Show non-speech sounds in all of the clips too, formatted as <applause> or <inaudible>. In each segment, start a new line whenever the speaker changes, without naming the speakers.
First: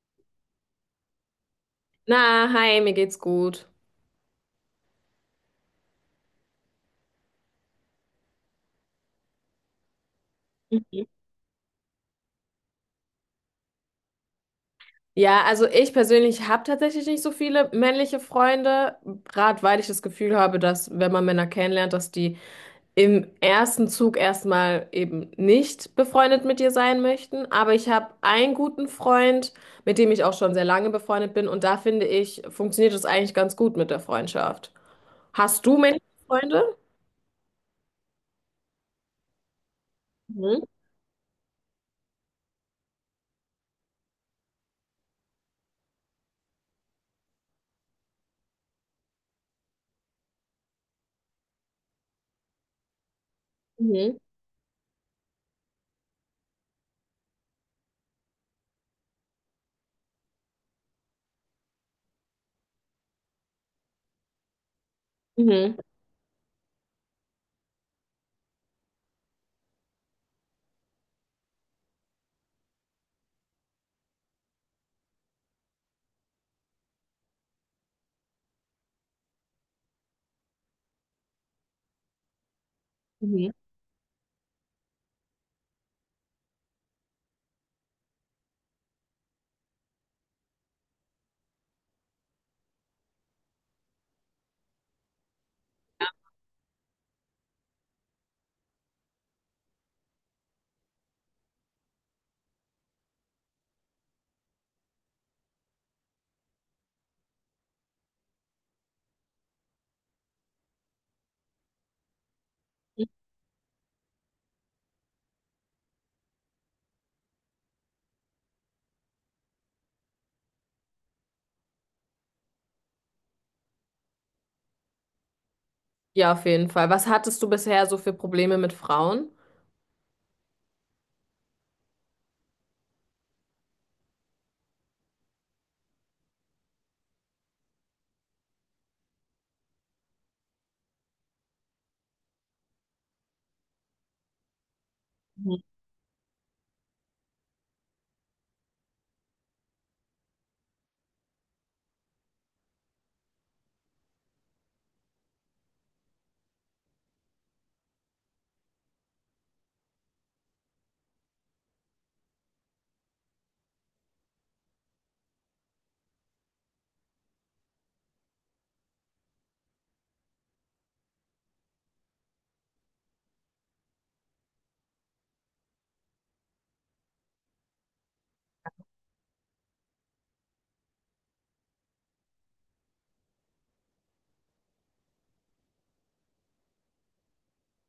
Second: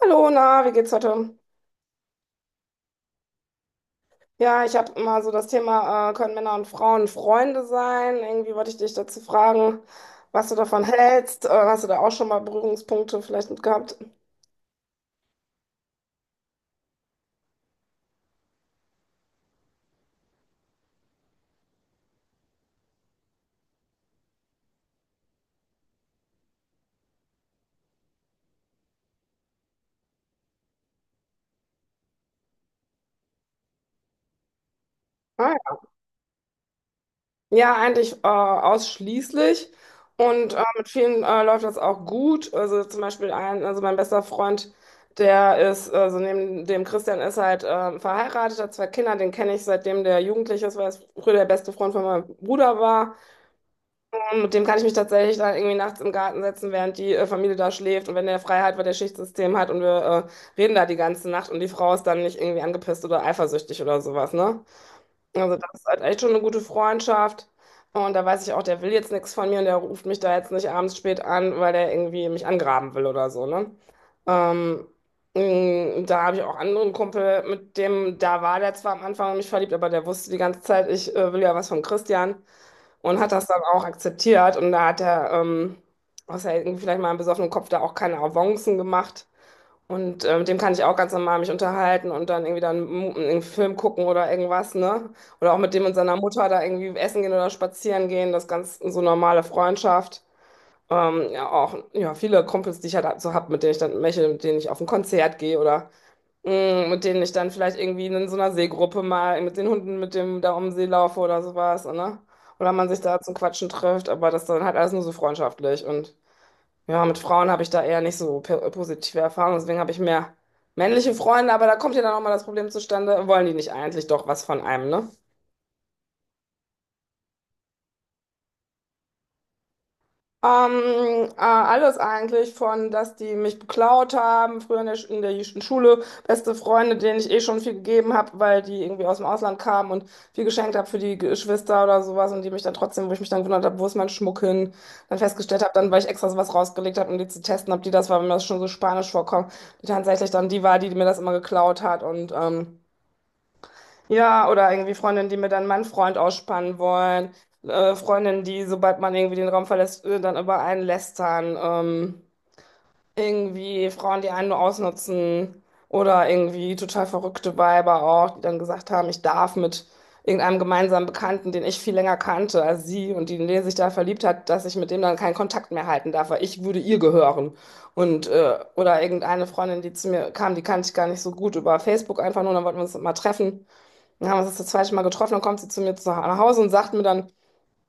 Hallo, na, wie geht's heute?
Na, hi, mir geht's gut.
Ja, ich habe mal so das Thema, können Männer und Frauen Freunde sein? Irgendwie wollte ich dich dazu fragen, was du davon
Mhm.
hältst. Hast du da auch schon mal Berührungspunkte vielleicht mit gehabt?
Ja, also ich persönlich habe tatsächlich nicht so viele männliche Freunde, gerade weil ich das Gefühl habe, dass wenn man Männer kennenlernt, dass die im ersten Zug erstmal eben nicht befreundet mit dir sein möchten. Aber ich habe einen guten Freund, mit dem ich auch schon sehr lange befreundet bin und da finde ich, funktioniert es eigentlich ganz gut mit der Freundschaft.
Ah,
Hast
ja.
du männliche Freunde?
Ja, eigentlich ausschließlich. Und
Mhm.
mit vielen läuft das auch gut. Also zum Beispiel ein, also mein bester Freund, der ist, also neben dem Christian ist halt verheiratet, hat zwei Kinder, den kenne ich seitdem der Jugendliche ist, weil er früher der beste Freund von meinem Bruder war.
Mhm.
Und mit dem kann ich mich tatsächlich dann irgendwie nachts im Garten setzen, während die Familie da schläft und wenn der frei hat, weil der Schichtsystem hat und wir reden da die ganze Nacht und die Frau ist dann nicht irgendwie angepisst oder eifersüchtig oder sowas, ne? Also das
Mhm.
ist halt echt schon eine gute Freundschaft. Und da weiß ich auch, der will jetzt nichts von mir und der ruft mich da jetzt nicht abends spät an, weil der irgendwie mich angraben will oder so, ne? Ähm, Da habe ich auch anderen Kumpel, mit dem, da war der zwar am Anfang in mich verliebt, aber der wusste die ganze Zeit, ich will ja was von Christian und hat das
Mhm.
dann auch akzeptiert. Und da hat er, außer irgendwie vielleicht mal im besoffenen Kopf, da auch keine Avancen gemacht. Und mit dem kann ich auch ganz normal mich unterhalten und dann irgendwie dann einen Film gucken oder irgendwas, ne? Oder auch mit dem und seiner Mutter da irgendwie essen gehen oder spazieren gehen. Das ist ganz so normale Freundschaft. Ja, auch ja, viele Kumpels, die ich halt so hab, mit denen ich dann meche, mit denen ich auf ein Konzert gehe oder mit denen ich dann vielleicht irgendwie in so einer Seegruppe mal mit den Hunden, mit dem da um den See laufe oder sowas, ne? Oder man sich da zum Quatschen trifft, aber das dann halt alles nur so freundschaftlich. Und ja, mit Frauen habe ich da eher nicht so positive Erfahrungen, deswegen habe ich mehr männliche Freunde, aber da kommt ja dann auch mal das Problem zustande, wollen die nicht eigentlich doch was von einem, ne?
Ja, auf jeden Fall. Was hattest du bisher so für Probleme mit Frauen?
Ähm, Alles eigentlich von, dass die mich beklaut haben, früher in der Schule, beste Freunde, denen ich eh schon viel gegeben habe, weil die irgendwie aus dem Ausland kamen und viel geschenkt habe für die Geschwister oder sowas und die mich dann trotzdem, wo ich mich dann gewundert habe, wo ist mein Schmuck hin, dann festgestellt habe, dann, weil ich extra was rausgelegt habe, um die zu testen, ob die das war, wenn mir das schon so spanisch vorkommt, die tatsächlich dann die war, die mir das immer geklaut hat und ja, oder irgendwie Freundinnen, die mir dann meinen Freund ausspannen wollen. Freundinnen, die, sobald man irgendwie den Raum verlässt, dann über einen lästern. Irgendwie Frauen, die einen nur ausnutzen. Oder irgendwie total verrückte Weiber auch, die dann gesagt haben, ich darf mit irgendeinem gemeinsamen Bekannten, den ich viel länger kannte als sie und die, in den sich da verliebt hat, dass ich mit dem dann keinen Kontakt mehr halten darf, weil ich würde ihr gehören. Oder irgendeine Freundin, die zu mir kam, die kannte ich gar nicht so gut über Facebook einfach nur, dann wollten wir uns mal treffen. Dann haben wir uns das zweite Mal getroffen, dann kommt sie zu mir nach Hause und sagt mir dann,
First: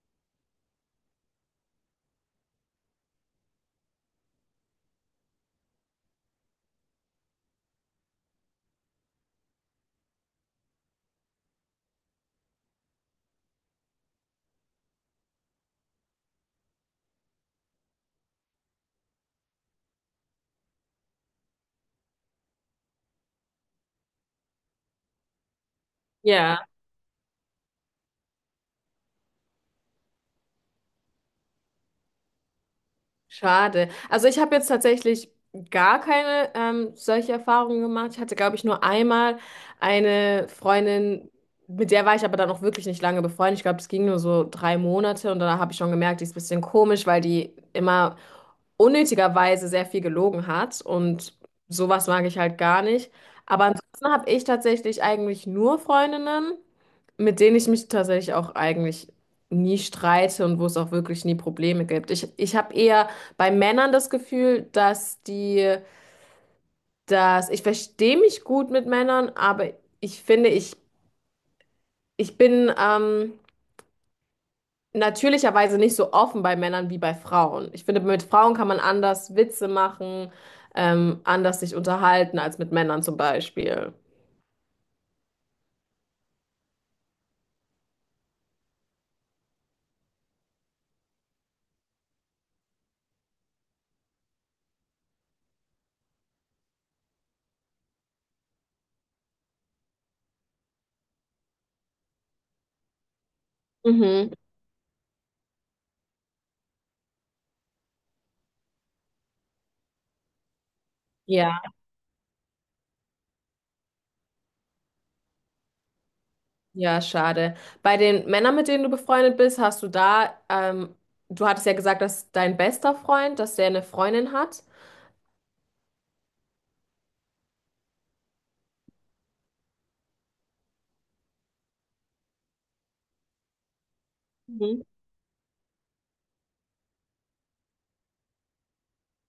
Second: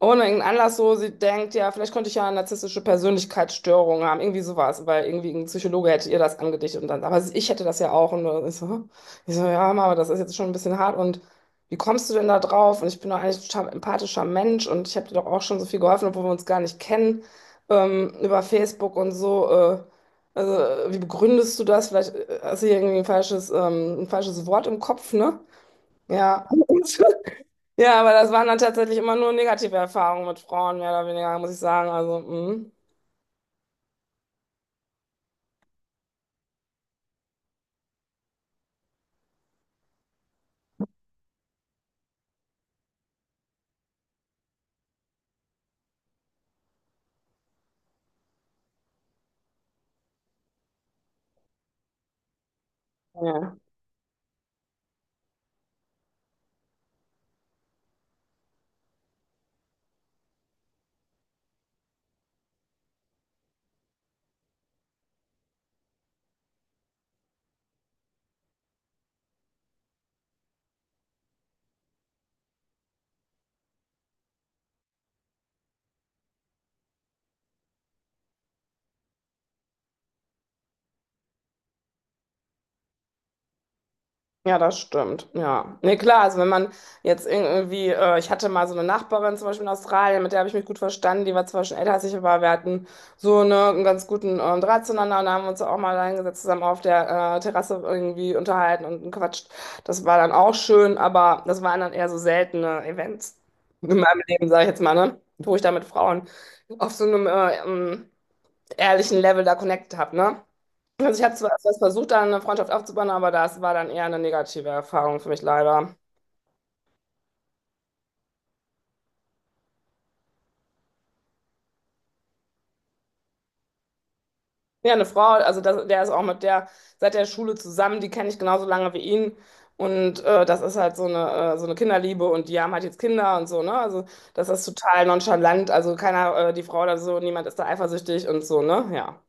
ohne irgendeinen Anlass so, sie denkt, ja, vielleicht könnte ich ja eine narzisstische Persönlichkeitsstörung haben, irgendwie sowas, weil irgendwie ein Psychologe hätte ihr das angedichtet und dann, aber ich hätte das ja auch und ich so, hä? Ich so, ja, Mama, das ist jetzt schon ein bisschen hart und wie kommst du denn da drauf? Und ich bin doch eigentlich ein total empathischer Mensch und ich habe dir doch auch schon so viel geholfen, obwohl wir uns gar nicht kennen, über Facebook und so, also, wie begründest du das? Vielleicht hast du hier irgendwie ein falsches Wort im Kopf, ne? Ja.
Ja,
Und, <laughs> ja, aber das waren dann tatsächlich immer nur negative Erfahrungen mit Frauen, mehr oder weniger, muss ich sagen. Also,
schade. Also ich habe jetzt tatsächlich gar keine solche Erfahrungen gemacht. Ich hatte, glaube ich, nur einmal eine Freundin, mit der war ich aber dann auch wirklich nicht lange befreundet. Ich glaube, es ging nur so drei Monate und da habe ich schon gemerkt, die ist ein bisschen komisch, weil die immer unnötigerweise sehr viel gelogen hat und sowas mag ich halt gar nicht.
mm.
Aber ansonsten habe ich tatsächlich eigentlich nur Freundinnen, mit denen ich mich tatsächlich auch eigentlich nie streite und wo es auch wirklich nie Probleme gibt. Ich habe eher bei Männern das Gefühl, dass die, dass ich verstehe mich gut mit Männern, aber ich finde, ich bin natürlicherweise nicht so offen bei Männern wie bei Frauen. Ich finde, mit Frauen kann man anders Witze machen, anders sich unterhalten als mit Männern zum Beispiel.
Ja, das stimmt. Ja. Nee, klar, also wenn man jetzt irgendwie, ich hatte mal so eine Nachbarin zum Beispiel in Australien, mit der habe ich mich gut verstanden, die war zwar schon älter als ich, aber wir hatten so eine, einen ganz guten Draht zueinander und da haben wir uns auch mal reingesetzt, zusammen auf der Terrasse irgendwie unterhalten und gequatscht. Das war dann auch schön, aber das waren dann eher so seltene Events in meinem
Mhm.
Leben, sage ich jetzt mal, ne? Wo ich da mit Frauen auf so einem ehrlichen Level da connected habe, ne? Also ich habe zwar
Ja.
erst was versucht, da eine Freundschaft aufzubauen, aber das war dann eher eine negative Erfahrung für mich leider.
Ja, schade. Bei den Männern, mit denen du befreundet bist, hast du da, du hattest ja gesagt, dass dein bester Freund, dass der eine Freundin hat.
Ja, eine Frau, also das, der ist auch mit der seit der Schule zusammen, die kenne ich genauso lange wie ihn. Und das ist halt so eine Kinderliebe und die haben halt jetzt Kinder und so, ne? Also das ist
Mhm.
total nonchalant. Also keiner, die Frau oder so, niemand ist da eifersüchtig und so, ne? Ja.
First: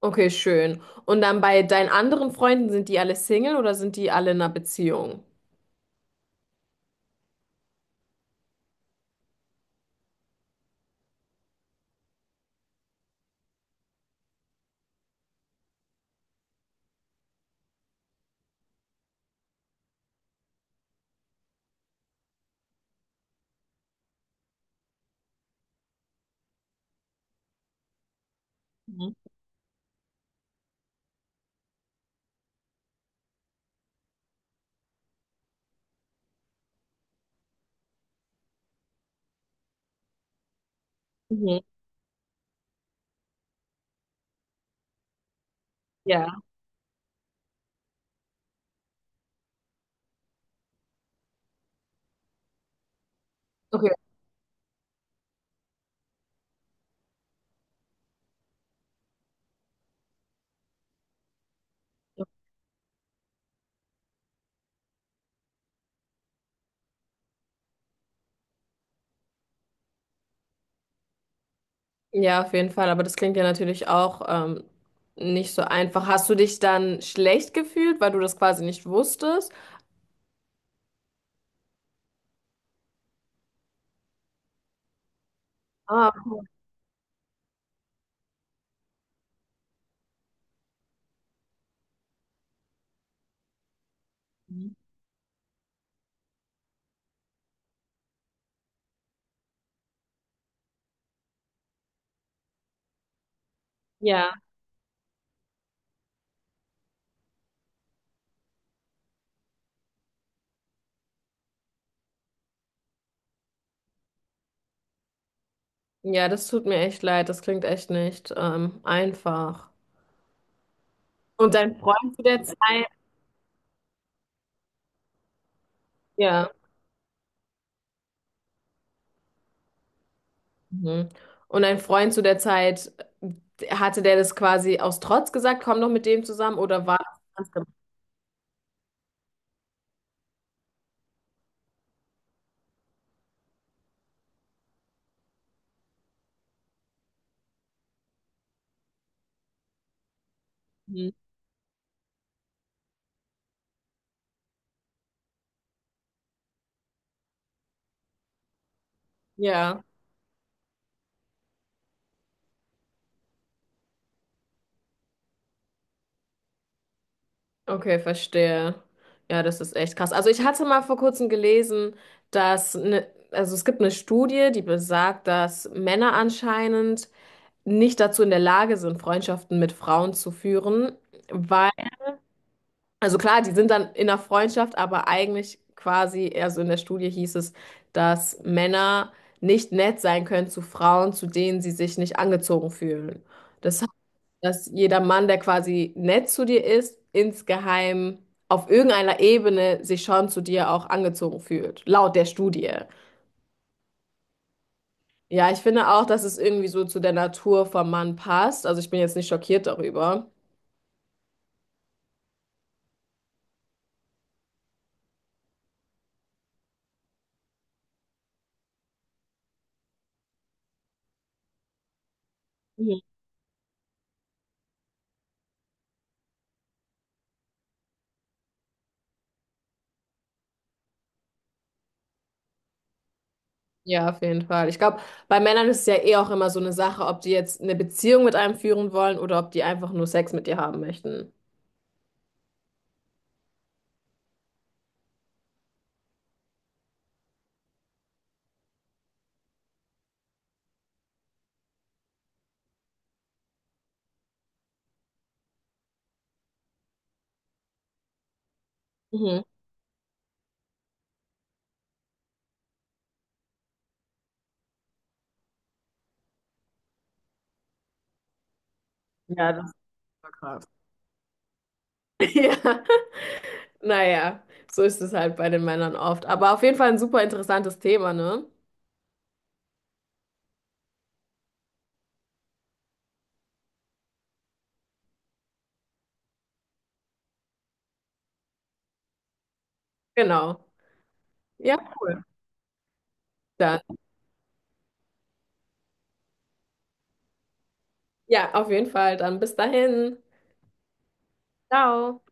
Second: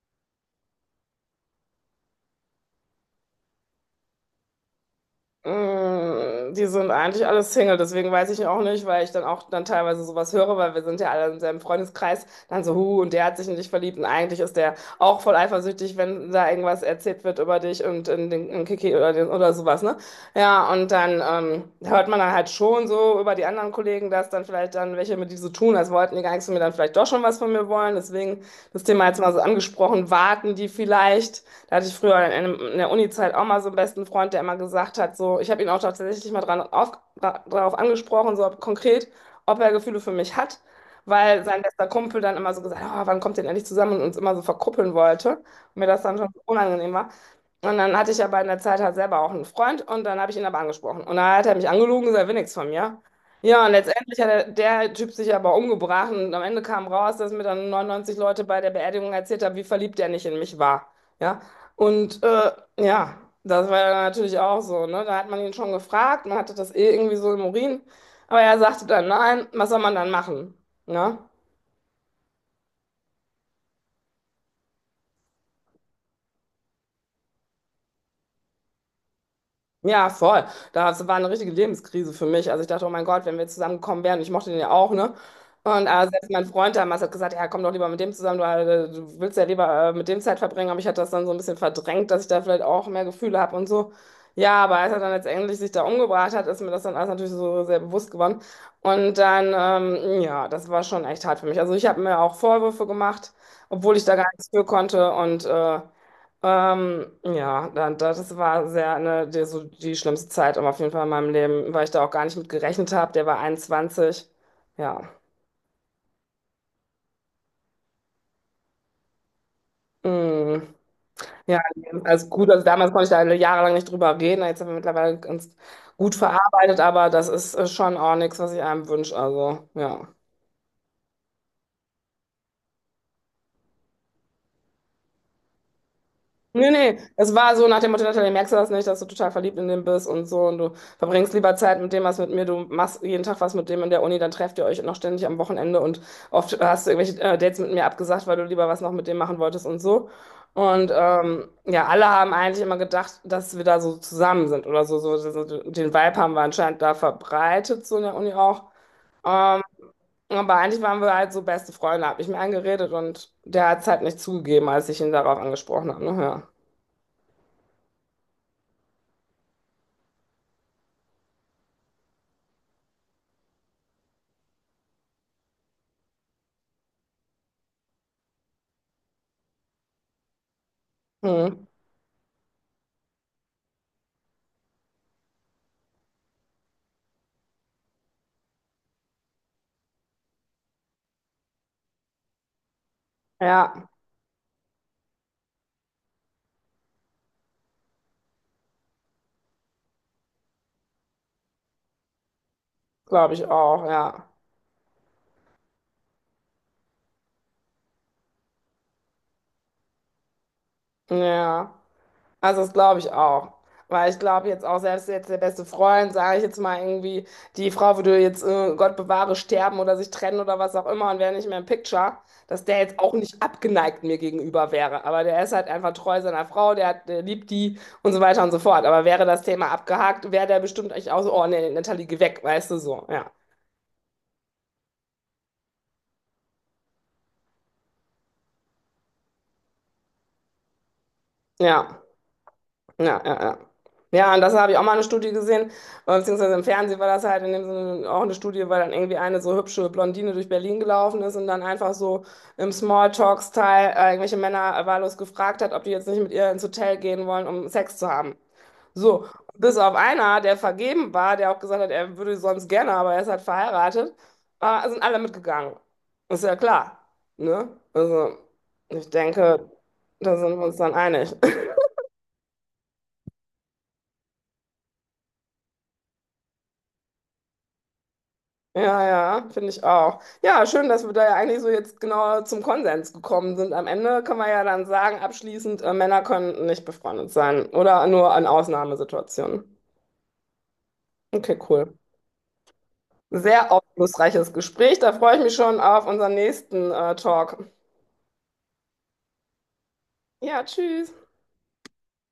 Okay, schön. Und dann bei deinen anderen Freunden, sind die alle Single oder sind die alle in einer Beziehung?
Mm, die sind eigentlich alle Single, deswegen weiß ich auch nicht, weil ich dann auch dann teilweise sowas höre, weil wir sind ja alle in seinem Freundeskreis, dann so, hu und der hat sich in dich verliebt und eigentlich ist der auch voll eifersüchtig, wenn da irgendwas erzählt wird über dich und in den in Kiki oder, den, oder sowas, ne? Ja, und dann hört man dann halt schon so über die anderen Kollegen, dass dann vielleicht dann welche mit die so tun, als wollten die gar nichts von mir, dann vielleicht doch schon was von mir wollen, deswegen das Thema
Mhm.
jetzt mal so angesprochen, warten die vielleicht? Da hatte ich früher in der Uni-Zeit auch mal so einen besten Freund, der immer gesagt hat, so, ich habe ihn auch tatsächlich mal drauf angesprochen, so ob, konkret, ob er Gefühle für mich hat, weil
Mhm.
sein bester Kumpel dann immer so gesagt hat, oh, wann kommt ihr denn endlich zusammen und uns immer so verkuppeln wollte und mir das dann schon
Ja.
so unangenehm war. Und dann hatte ich aber in der Zeit halt selber auch einen Freund und dann habe ich ihn aber angesprochen. Und dann hat er mich angelogen, gesagt, er will nichts von mir. Ja, und
Okay.
letztendlich hat der, der Typ sich aber umgebracht und am Ende kam raus, dass mir dann 99 Leute bei der Beerdigung erzählt haben, wie verliebt er nicht in mich war. Ja, und ja, das war dann natürlich auch so, ne? Da hat man ihn schon gefragt, man hatte das eh irgendwie so im Urin, aber er sagte dann nein, was soll man dann machen? Ne?
Ja, auf jeden Fall. Aber das klingt ja natürlich auch nicht so einfach. Hast du dich dann schlecht gefühlt, weil du das quasi nicht wusstest?
Ja, voll. Das war eine richtige Lebenskrise für mich. Also ich dachte, oh mein Gott, wenn wir zusammengekommen wären, ich mochte den ja auch, ne? Und
Ah.
selbst mein Freund damals hat gesagt, ja, komm doch lieber mit dem zusammen, du, du willst ja lieber mit dem Zeit verbringen, aber ich hatte das dann so ein bisschen verdrängt, dass ich da vielleicht auch mehr Gefühle habe und so. Ja,
Mhm.
aber als er dann letztendlich sich da umgebracht hat, ist mir das dann alles natürlich so sehr bewusst geworden. Und dann, ja, das war schon echt hart für mich. Also ich habe mir auch Vorwürfe gemacht, obwohl ich da gar
Ja.
nichts für konnte und ja, das war sehr eine, die, so die schlimmste Zeit aber auf jeden Fall in meinem Leben, weil ich da auch gar nicht mit gerechnet habe. Der war 21. Ja.
Ja, das tut mir echt leid. Das klingt echt nicht einfach.
Mm.
Und
Ja,
dein Freund zu
also
der
gut, also
Zeit,
damals konnte ich da jahrelang nicht drüber reden. Jetzt haben wir mittlerweile ganz gut
ja.
verarbeitet, aber das ist schon auch nichts, was ich einem wünsche. Also, ja.
Mhm. Und dein Freund zu der Zeit, hatte der das quasi aus Trotz gesagt, komm doch mit dem zusammen
Nee,
oder war
nee,
das
es
ganz
war so
gemacht?
nach dem Motto, Natalie, merkst du das nicht, dass du total verliebt in den bist und so und du verbringst lieber Zeit mit dem, was mit mir, du machst jeden Tag was mit dem in der Uni, dann trefft ihr euch noch ständig am Wochenende und oft hast du irgendwelche Dates mit mir abgesagt, weil du lieber was noch mit dem machen wolltest und so. Und
Mhm.
ja, alle haben eigentlich immer gedacht, dass wir da so zusammen sind oder den Vibe haben wir anscheinend da verbreitet, so in der Uni auch. Ähm,
Ja,
aber eigentlich waren wir halt so beste Freunde, hab ich mir eingeredet und der hat es halt nicht zugegeben, als ich ihn darauf angesprochen habe, ne? Ja.
okay, verstehe. Ja, das ist echt krass. Also ich hatte mal vor kurzem gelesen, dass ne, also es gibt eine Studie, die besagt, dass Männer anscheinend nicht dazu in der Lage sind, Freundschaften mit Frauen zu führen,
Hm.
weil, also klar, die sind dann in der Freundschaft, aber eigentlich quasi, also in der Studie hieß es, dass Männer nicht nett sein können zu Frauen, zu denen sie sich nicht angezogen fühlen.
Ja,
Das heißt, dass jeder Mann, der quasi nett zu dir ist, insgeheim auf irgendeiner Ebene sich schon zu dir auch angezogen fühlt, laut der Studie.
glaube ich auch, ja.
Ja, ich finde auch, dass es irgendwie so zu der Natur vom Mann passt. Also ich bin jetzt nicht schockiert darüber.
Ja, also das glaube ich auch. Weil ich glaube jetzt auch, selbst jetzt der beste Freund, sage ich jetzt mal irgendwie, die Frau würde jetzt, Gott bewahre, sterben oder sich trennen oder was auch immer und wäre nicht mehr im Picture, dass der jetzt auch nicht abgeneigt mir gegenüber wäre. Aber der ist halt einfach treu seiner Frau, der, hat, der liebt die und so weiter und so fort. Aber wäre das Thema abgehakt, wäre der bestimmt echt auch so, oh nee, Natalie, geh weg, weißt du so, ja.
Ja, auf jeden Fall. Ich glaube, bei Männern ist es ja eh auch immer so eine Sache, ob die jetzt eine Beziehung mit einem führen wollen oder ob die einfach nur Sex mit dir haben möchten.
Ja. Ja, ja, ja. Ja, und das habe ich auch mal eine Studie gesehen, beziehungsweise im Fernsehen war das halt in dem Sinne auch eine Studie, weil dann irgendwie eine so hübsche Blondine durch Berlin gelaufen ist und dann einfach so im Smalltalk-Style irgendwelche Männer wahllos gefragt hat, ob die jetzt nicht mit ihr ins Hotel gehen wollen, um Sex zu haben. So,
Mhm.
bis auf einer, der vergeben war, der auch gesagt hat, er würde sonst gerne, aber er ist halt verheiratet, sind alle mitgegangen. Ist ja klar, ne? Also, ich
Ja, das
denke,
ist voll
da sind wir
krass.
uns dann einig.
<laughs> Ja, naja, so ist es halt bei den Männern oft. Aber auf jeden Fall ein super interessantes Thema, ne?
Ja, ja, finde ich auch. Ja, schön, dass wir da ja eigentlich so jetzt genau zum Konsens gekommen sind. Am Ende können wir ja dann sagen, abschließend, Männer können nicht befreundet sein oder nur in Ausnahmesituationen.
Genau.
Okay,
Ja,
cool.
cool.
Sehr
Dann.
aufschlussreiches Gespräch. Da freue ich mich schon auf unseren nächsten, Talk.
Ja, auf jeden Fall. Dann bis dahin.
Ja, tschüss.
Ciao.